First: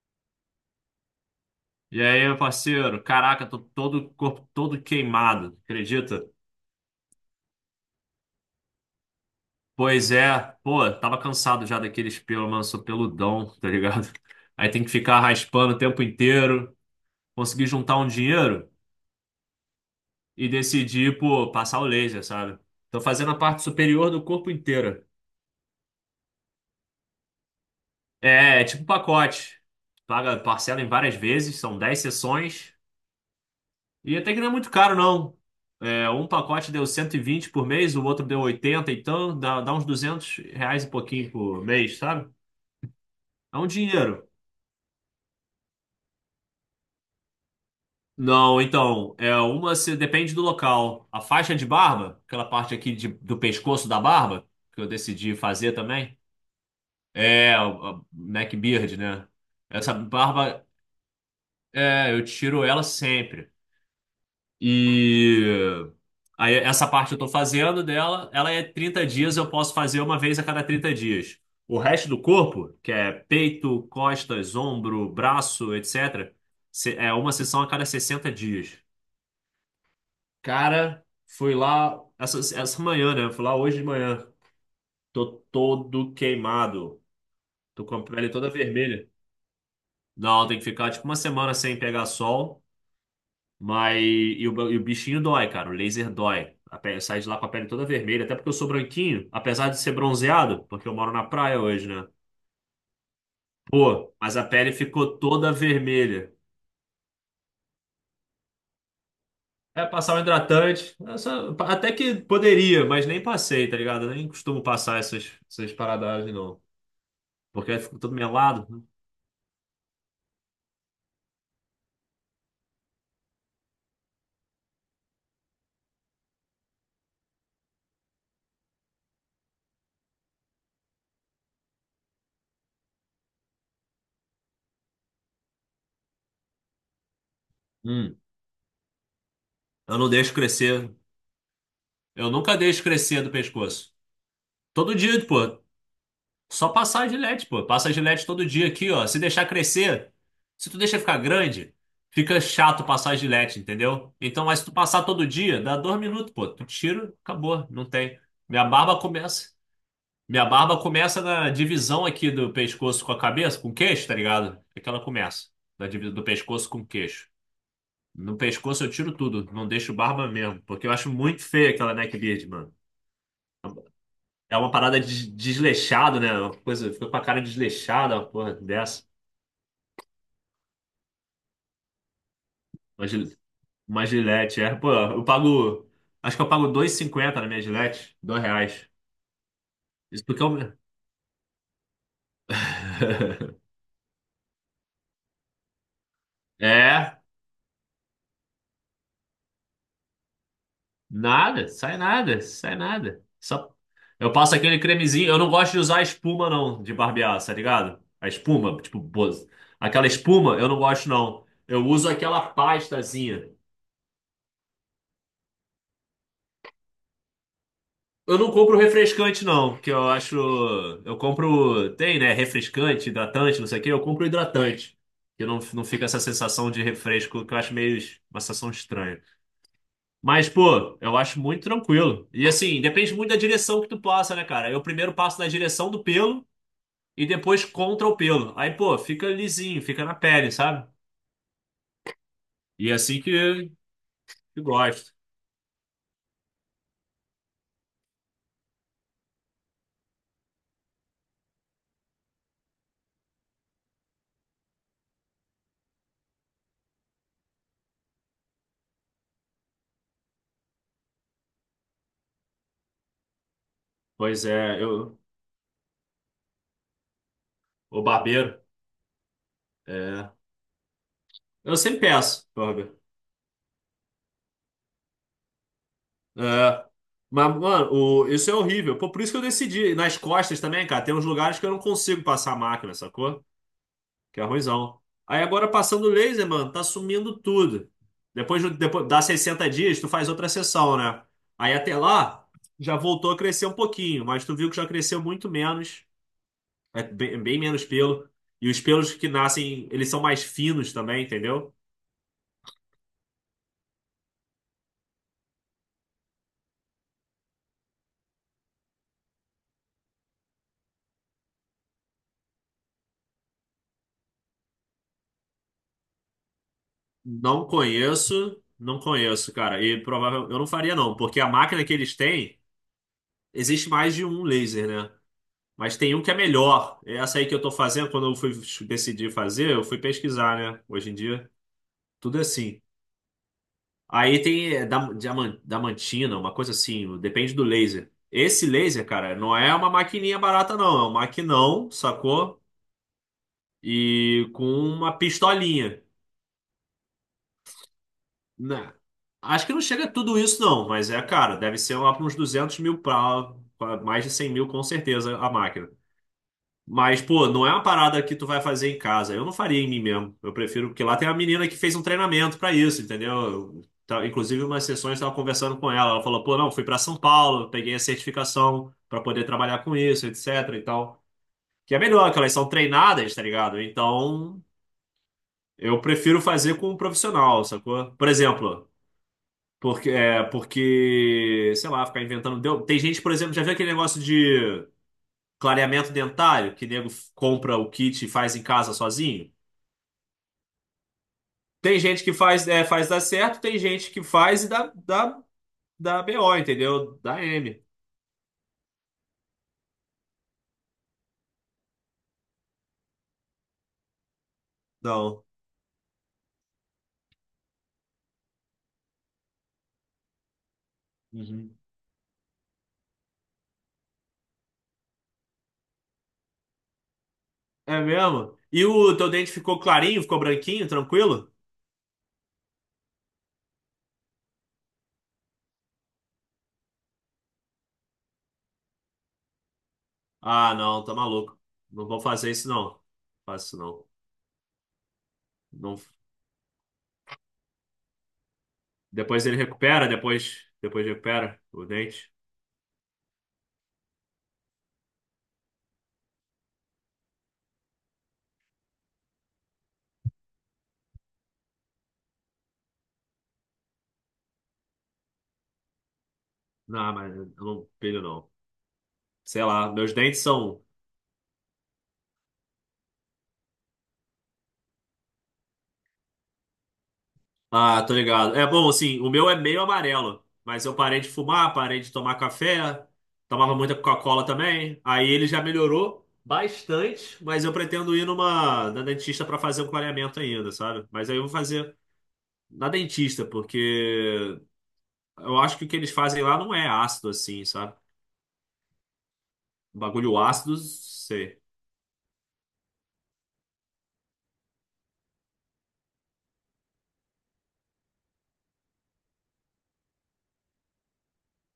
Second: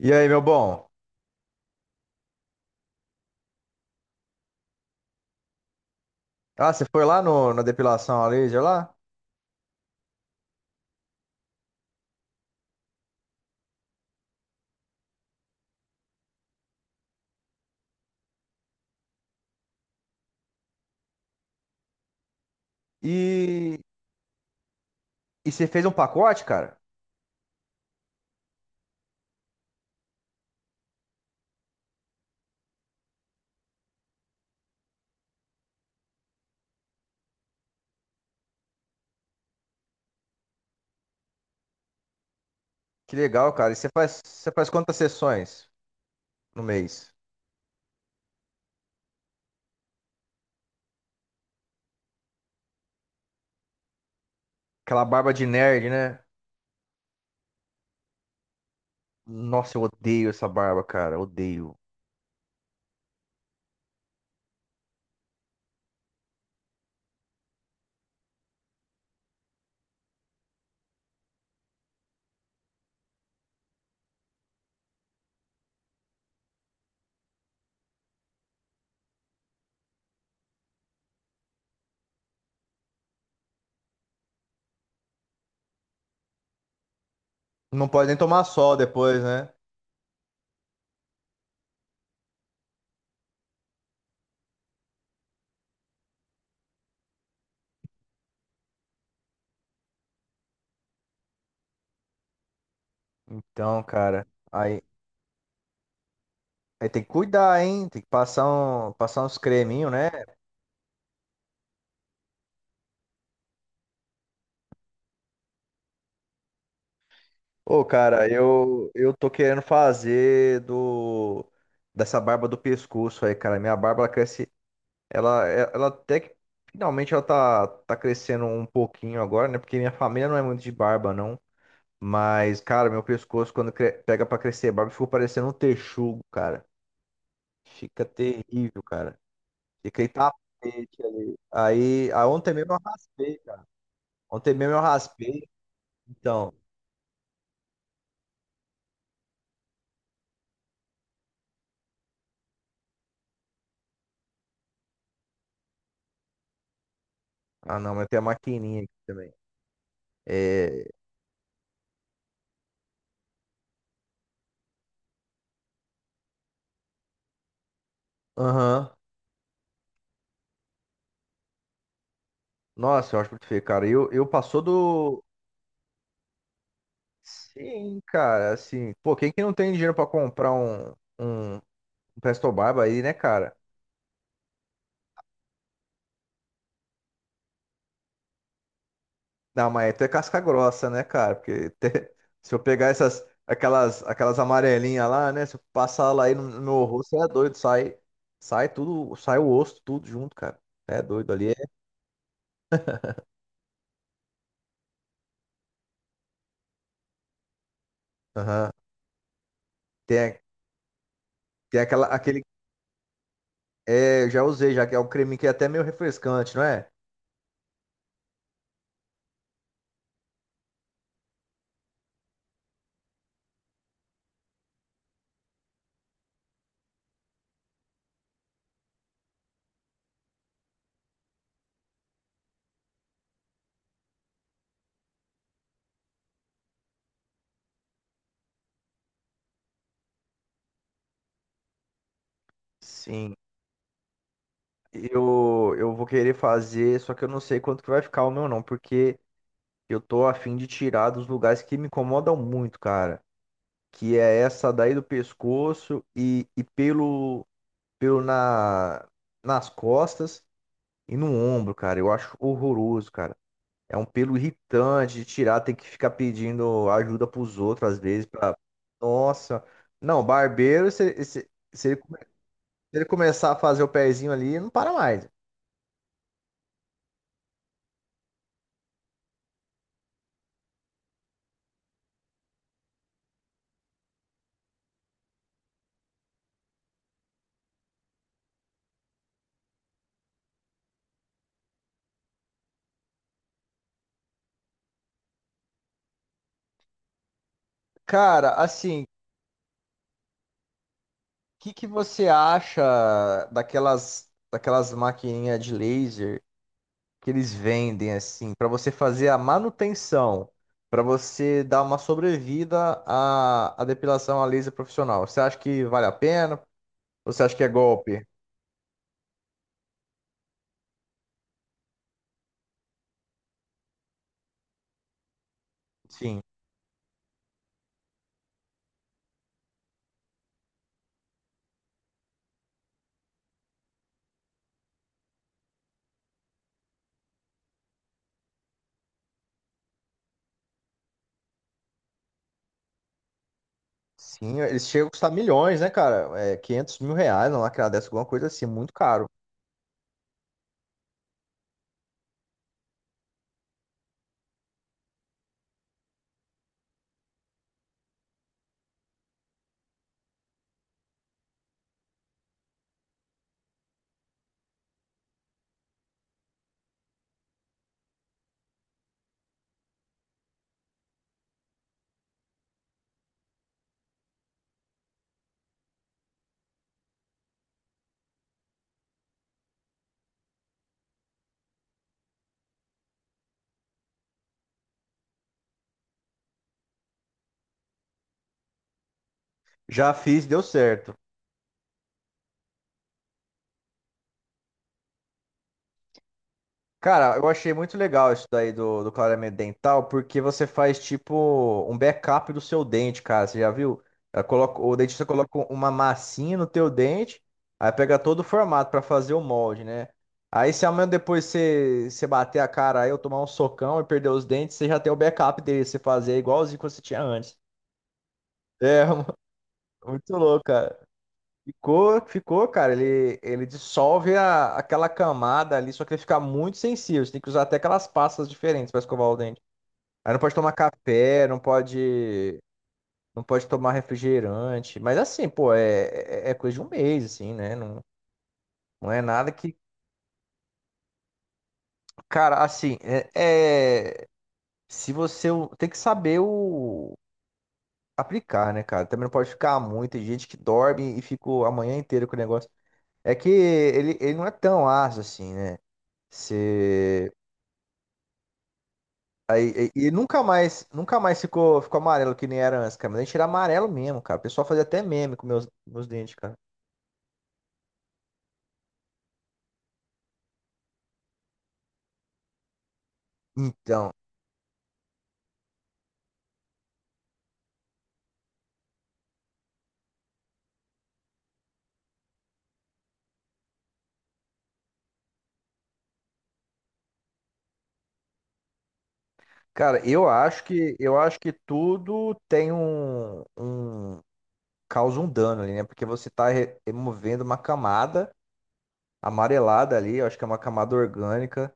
E aí, meu bom? E aí, meu parceiro? Caraca, tô todo corpo todo queimado, acredita? Ah, você foi lá no, na depilação a laser lá? Pois é, pô, tava cansado já daqueles pelos, mano, sou peludão, tá ligado? Aí tem que ficar raspando o tempo inteiro, consegui juntar um dinheiro e decidi, pô, passar o laser, sabe? Tô fazendo a parte E, superior do corpo inteiro. e você fez um pacote, cara? É tipo pacote. Paga parcela em várias vezes, são 10 sessões. E até que não é muito caro, não. É, um pacote deu 120 por mês, o outro deu 80, então dá, uns R$ 200 e pouquinho por mês, sabe? Que legal, É um cara. E dinheiro. você faz quantas sessões no mês? Não, então, é uma se depende do local. A faixa de barba, aquela parte aqui do pescoço da barba, que eu Aquela barba decidi de fazer nerd, né? também, é a neck beard, né? Nossa, eu Essa odeio essa barba, barba, cara. Odeio. é, eu tiro ela sempre. E aí essa parte eu tô fazendo dela, ela é 30 dias, eu posso fazer uma vez a cada 30 dias. O resto do corpo, que é peito, costas, ombro, braço, etc., é uma sessão a cada 60 dias. Cara, fui lá essa manhã, né? Fui lá hoje de manhã. Tô todo queimado. Tô Não com a pode nem pele tomar toda sol vermelha. depois, né? Não, tem que ficar tipo uma semana sem pegar sol. Mas e o bichinho dói, cara. O laser dói. A pele, sai de lá com a pele toda vermelha. Até porque eu sou branquinho, apesar de ser bronzeado, porque eu moro na praia hoje, né? Então, Pô, cara, mas a pele aí, ficou toda vermelha. aí tem que cuidar, hein? Tem que passar, passar uns É, creminhos, né? passar um hidratante. Até que poderia, mas nem passei, tá ligado? Eu nem costumo passar essas paradas, não. Porque aí Ô, fica todo cara, melado. eu tô querendo fazer do dessa barba do pescoço aí, cara. Minha barba ela cresce. Ela até que finalmente ela tá crescendo um pouquinho agora, né? Porque minha família não é muito de barba, não. Mas, cara, meu pescoço, quando pega pra crescer barba, ficou parecendo um texugo, cara. Fica Hum, terrível, cara. eu Fica aí não deixo crescer. tapete ali. Eu Ontem nunca mesmo eu deixo crescer do raspei, cara. pescoço. Ontem mesmo eu Todo dia, raspei. pô. Então, Só passar a Gillette, pô. Passa a Gillette todo dia aqui, ó. Se deixar crescer, se tu deixa ficar grande, fica chato passar a Gillette, entendeu? Então, mas se tu passar todo dia, dá 2 minutos, pô. Tu tira, acabou, ah, não não, mas tem tem. a Minha maquininha aqui barba também. começa. Minha barba É, começa na divisão aqui do pescoço com a cabeça, com o queixo, tá ligado? É que ela começa. Da divisão do pescoço com o queixo. No pescoço aham. eu tiro tudo, não deixo barba mesmo, porque eu acho muito feia aquela neckbeard, mano. Nossa, eu acho muito feio, cara. Eu É passou uma parada do. de desleixado, né? Uma coisa, fica com a cara Sim, desleixada, uma cara, porra assim. dessa. Pô, quem que não tem dinheiro pra comprar um um Presto Barba aí, Uma, né, gil- cara? uma gilete, é. Pô, eu pago. Acho que eu pago 2,50 na minha gilete. R$ 2. Não, mas tu é Isso casca porque eu. grossa, né, cara? Se eu pegar aquelas amarelinhas lá, né? Se eu passar lá aí no meu rosto, É, você é doido, sai, sai tudo, sai o osso, tudo junto, cara. É doido ali. nada, É... sai nada, sai nada. Só. Eu passo aquele cremezinho. Eu não gosto de usar espuma, não, de barbear, tá ligado? A Aham. espuma, tipo, aquela Tem, a- espuma, eu não gosto, não. tem Eu aquela, uso aquela aquele, pastazinha. é, eu já usei, já que é um creme que é até meio refrescante, não é? Eu não compro refrescante, não, que eu acho. Eu compro. Tem, né? Refrescante, hidratante, não sei o quê. Eu compro hidratante. Que não fica essa sensação de refresco, que eu acho meio uma sensação estranha. Mas, pô, eu acho muito tranquilo. E assim, depende muito da direção que tu passa, né, cara? Eu primeiro passo na direção do pelo e depois contra o pelo. Aí, pô, fica lisinho, fica na pele, sabe? E é assim Sim. Que gosto. Eu vou querer fazer, só que eu não sei quanto que vai ficar o meu não, porque eu tô afim de tirar dos lugares que me incomodam muito, cara. Que é essa daí do pescoço e pelo nas costas e no ombro, cara. Eu acho horroroso, cara. É um pelo Pois é, irritante eu. de tirar, tem que ficar pedindo ajuda pros outros às O vezes. Pra... barbeiro. Nossa, não, É. barbeiro, se, se, Eu se ele, sempre come- se peço, barbeiro. ele começar a fazer o pezinho ali, não para mais. É. Mas, mano, isso é horrível. Pô, por isso que eu decidi. E nas costas também, cara, tem uns lugares que eu não consigo passar a máquina, sacou? Que é ruimzão. Aí agora passando o laser, mano, tá sumindo tudo. Depois, depois dá 60 dias, tu faz outra sessão, né? Aí até lá, já voltou a crescer um pouquinho, mas tu viu que já cresceu muito menos. É bem, bem menos pelo. Cara, E os assim, o pelos que nascem, eles são mais finos também, que entendeu? que você acha daquelas maquininhas de laser? Que eles vendem assim para você fazer a manutenção, para você dar uma sobrevida à depilação a laser profissional. Você acha que vale a pena? Ou você acha que Não é golpe? conheço, não conheço, cara. E provavelmente eu não faria, não, porque a máquina que eles têm. Existe mais de um laser, né? Mas tem um que é Sim. melhor. É essa aí que eu tô fazendo, quando eu fui decidir fazer, eu fui pesquisar, né? Hoje em dia, tudo é assim. Aí tem é, diamantina, uma coisa assim, depende do laser. Esse laser, cara, não é uma maquininha barata, não. É um maquinão, sacou? E Sim, com eles chegam a uma custar milhões, né, pistolinha. cara? É, 500 mil reais, uma máquina dessa, alguma coisa assim, muito Né? caro. Acho que não chega a tudo isso, não. Mas é, cara, deve ser lá para uns 200 mil pra, mais de 100 mil, com certeza, a máquina. Mas, pô, não é uma parada que tu vai fazer em casa. Eu não faria em mim mesmo. Eu prefiro, porque lá tem uma menina que fez um treinamento pra isso, entendeu? Eu, tá- inclusive, umas sessões eu estava conversando com ela. Ela falou, pô, não, fui pra São Paulo, peguei a certificação pra poder trabalhar com isso, etc. e tal. Que é melhor, que elas são treinadas, tá ligado? Então, eu prefiro fazer com um profissional, sacou? Por exemplo, porque, é, porque, sei lá, ficar inventando. Tem gente, por exemplo, já viu aquele negócio de. Clareamento dentário, que nego compra o kit e faz em casa sozinho. Já fiz, deu certo. Tem gente que faz, é, faz dar certo, tem gente que faz e dá, dá BO, entendeu? Cara, Dá eu achei M. muito legal isso daí do clareamento dental, porque você faz tipo um backup do seu dente, cara. Você já viu? O dentista Não. coloca uma massinha no teu dente, aí pega todo o formato pra fazer o molde, né? Aí se amanhã depois Uhum. você bater a cara aí, eu tomar um socão e perder os dentes, você já tem o backup dele, você fazer igualzinho que você tinha antes. É mesmo? E É, o teu dente ficou clarinho, muito ficou louco, branquinho, cara. tranquilo? Ficou, ficou, cara. Ele dissolve aquela camada ali, só que ele fica muito sensível. Você tem que usar até aquelas pastas diferentes para escovar o dente. Aí não pode tomar Ah, não, tá café, não maluco. Não vou fazer pode, isso, não. não pode Faço isso, tomar não. refrigerante. Mas assim, pô, Não. é, é coisa de um mês, assim, né? Não, não é Depois nada ele que. recupera, depois recupera o dente. Cara, assim, é, é- se você o- tem que saber o aplicar, né, cara? Também não pode ficar muito. Tem gente que dorme e fica a manhã inteira com o negócio. É que ele não é tão ácido assim, né? Não, Se... mas eu não pilho, não. Sei lá, Aí, e, e meus dentes nunca são. mais, nunca mais ficou amarelo que nem era antes, cara. Mas a gente era amarelo mesmo, cara. O pessoal fazia até meme com meus dentes, cara. Ah, tô ligado. É bom, assim, o meu é meio amarelo, mas eu parei de fumar, parei de tomar café, tomava muita Então, Coca-Cola também. Aí ele já melhorou bastante, mas eu pretendo ir numa na dentista pra fazer um clareamento ainda, sabe? Mas aí eu vou fazer na dentista, porque eu acho que o que eles fazem lá não é ácido assim, sabe? cara, eu Bagulho acho ácido, que eu acho que sei. tudo tem causa um dano ali, né? Porque você tá removendo uma camada amarelada ali, eu acho que é uma camada orgânica.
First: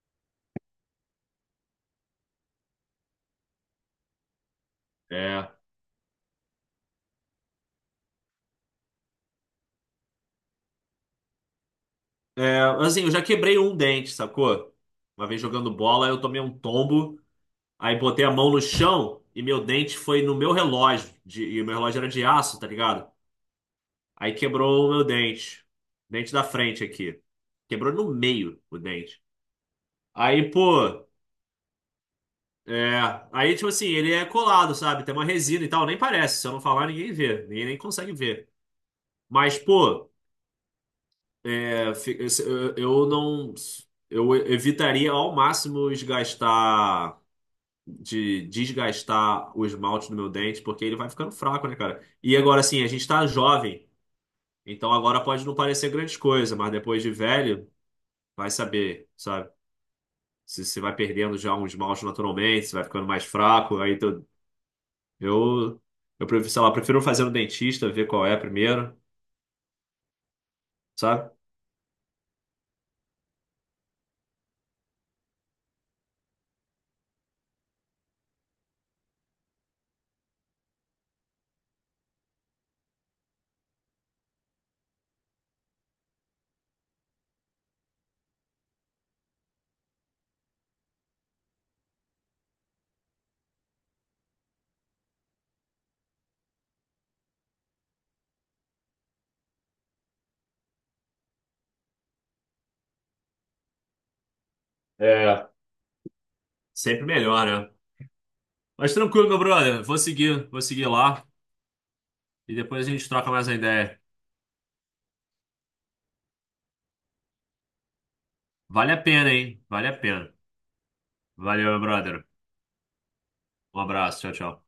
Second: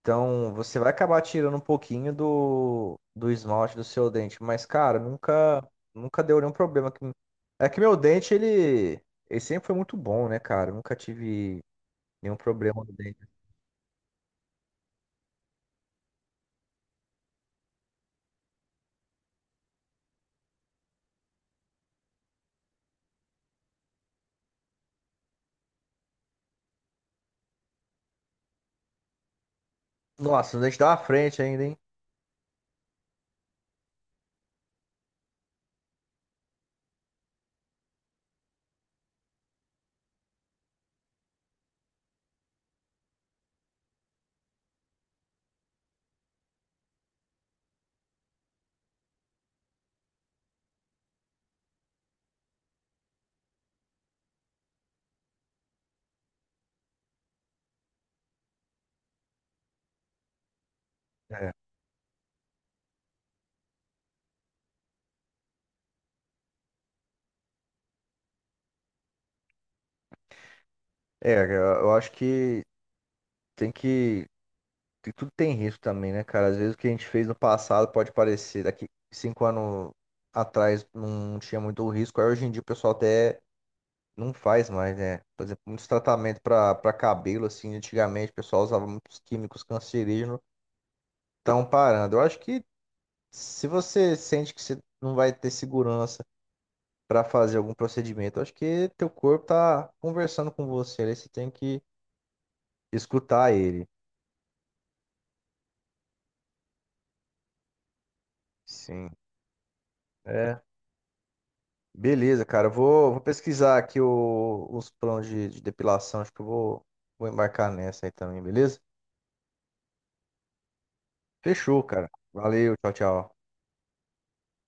Então, você vai acabar tirando um pouquinho do esmalte do seu dente, mas, cara, É, nunca, nunca deu nenhum problema. É que meu dente, ele sempre foi muito bom, né, cara? Eu nunca tive nenhum É, problema no assim, eu dente. já quebrei um dente, sacou? Uma vez jogando bola, eu tomei um tombo. Aí botei a mão no chão e meu dente foi no meu relógio. E o meu relógio era de aço, tá ligado? Aí quebrou o meu dente. Dente da frente aqui. Quebrou no meio o dente. Aí, Nossa, o dente dá uma pô. frente ainda, hein? É. Aí, tipo assim, ele é colado, sabe? Tem uma resina e tal. Nem parece. Se eu não falar, ninguém vê. Ninguém nem consegue ver. Mas, pô. é, fi- eu não. Eu evitaria ao máximo gastar de desgastar o esmalte do meu dente, porque ele vai ficando fraco, né, cara? E agora, assim, a gente tá jovem, então agora pode não parecer grande coisa, mas depois de velho, vai saber, sabe? Se você vai perdendo É, já um esmalte naturalmente, se vai ficando mais fraco, eu, eu prefiro, sei lá, prefiro fazer no dentista, ver qual é primeiro, é, sabe? eu acho que tem que. Que tudo tem risco também, né, cara? Às vezes o que a gente fez no passado pode parecer daqui 5 anos atrás não tinha muito risco, aí hoje em dia o pessoal até. Não faz mais, né? Por exemplo, muitos tratamentos para cabelo, assim, antigamente o pessoal usava muitos químicos cancerígenos, estão parando. Eu acho que se você sente que você não vai ter segurança para fazer algum procedimento, eu acho que teu corpo tá conversando com você, aí você tem que escutar ele. É, sempre melhor, né? Mas Sim. tranquilo, meu brother, É. vou seguir lá Beleza, e cara. Eu depois a gente vou, vou troca mais uma pesquisar aqui ideia. o, os planos de depilação. Acho que eu vou, vou embarcar nessa aí também, beleza? Vale a pena, hein? Vale a pena. Valeu, meu Fechou, cara. brother. Valeu, tchau, tchau. Um abraço, tchau, tchau.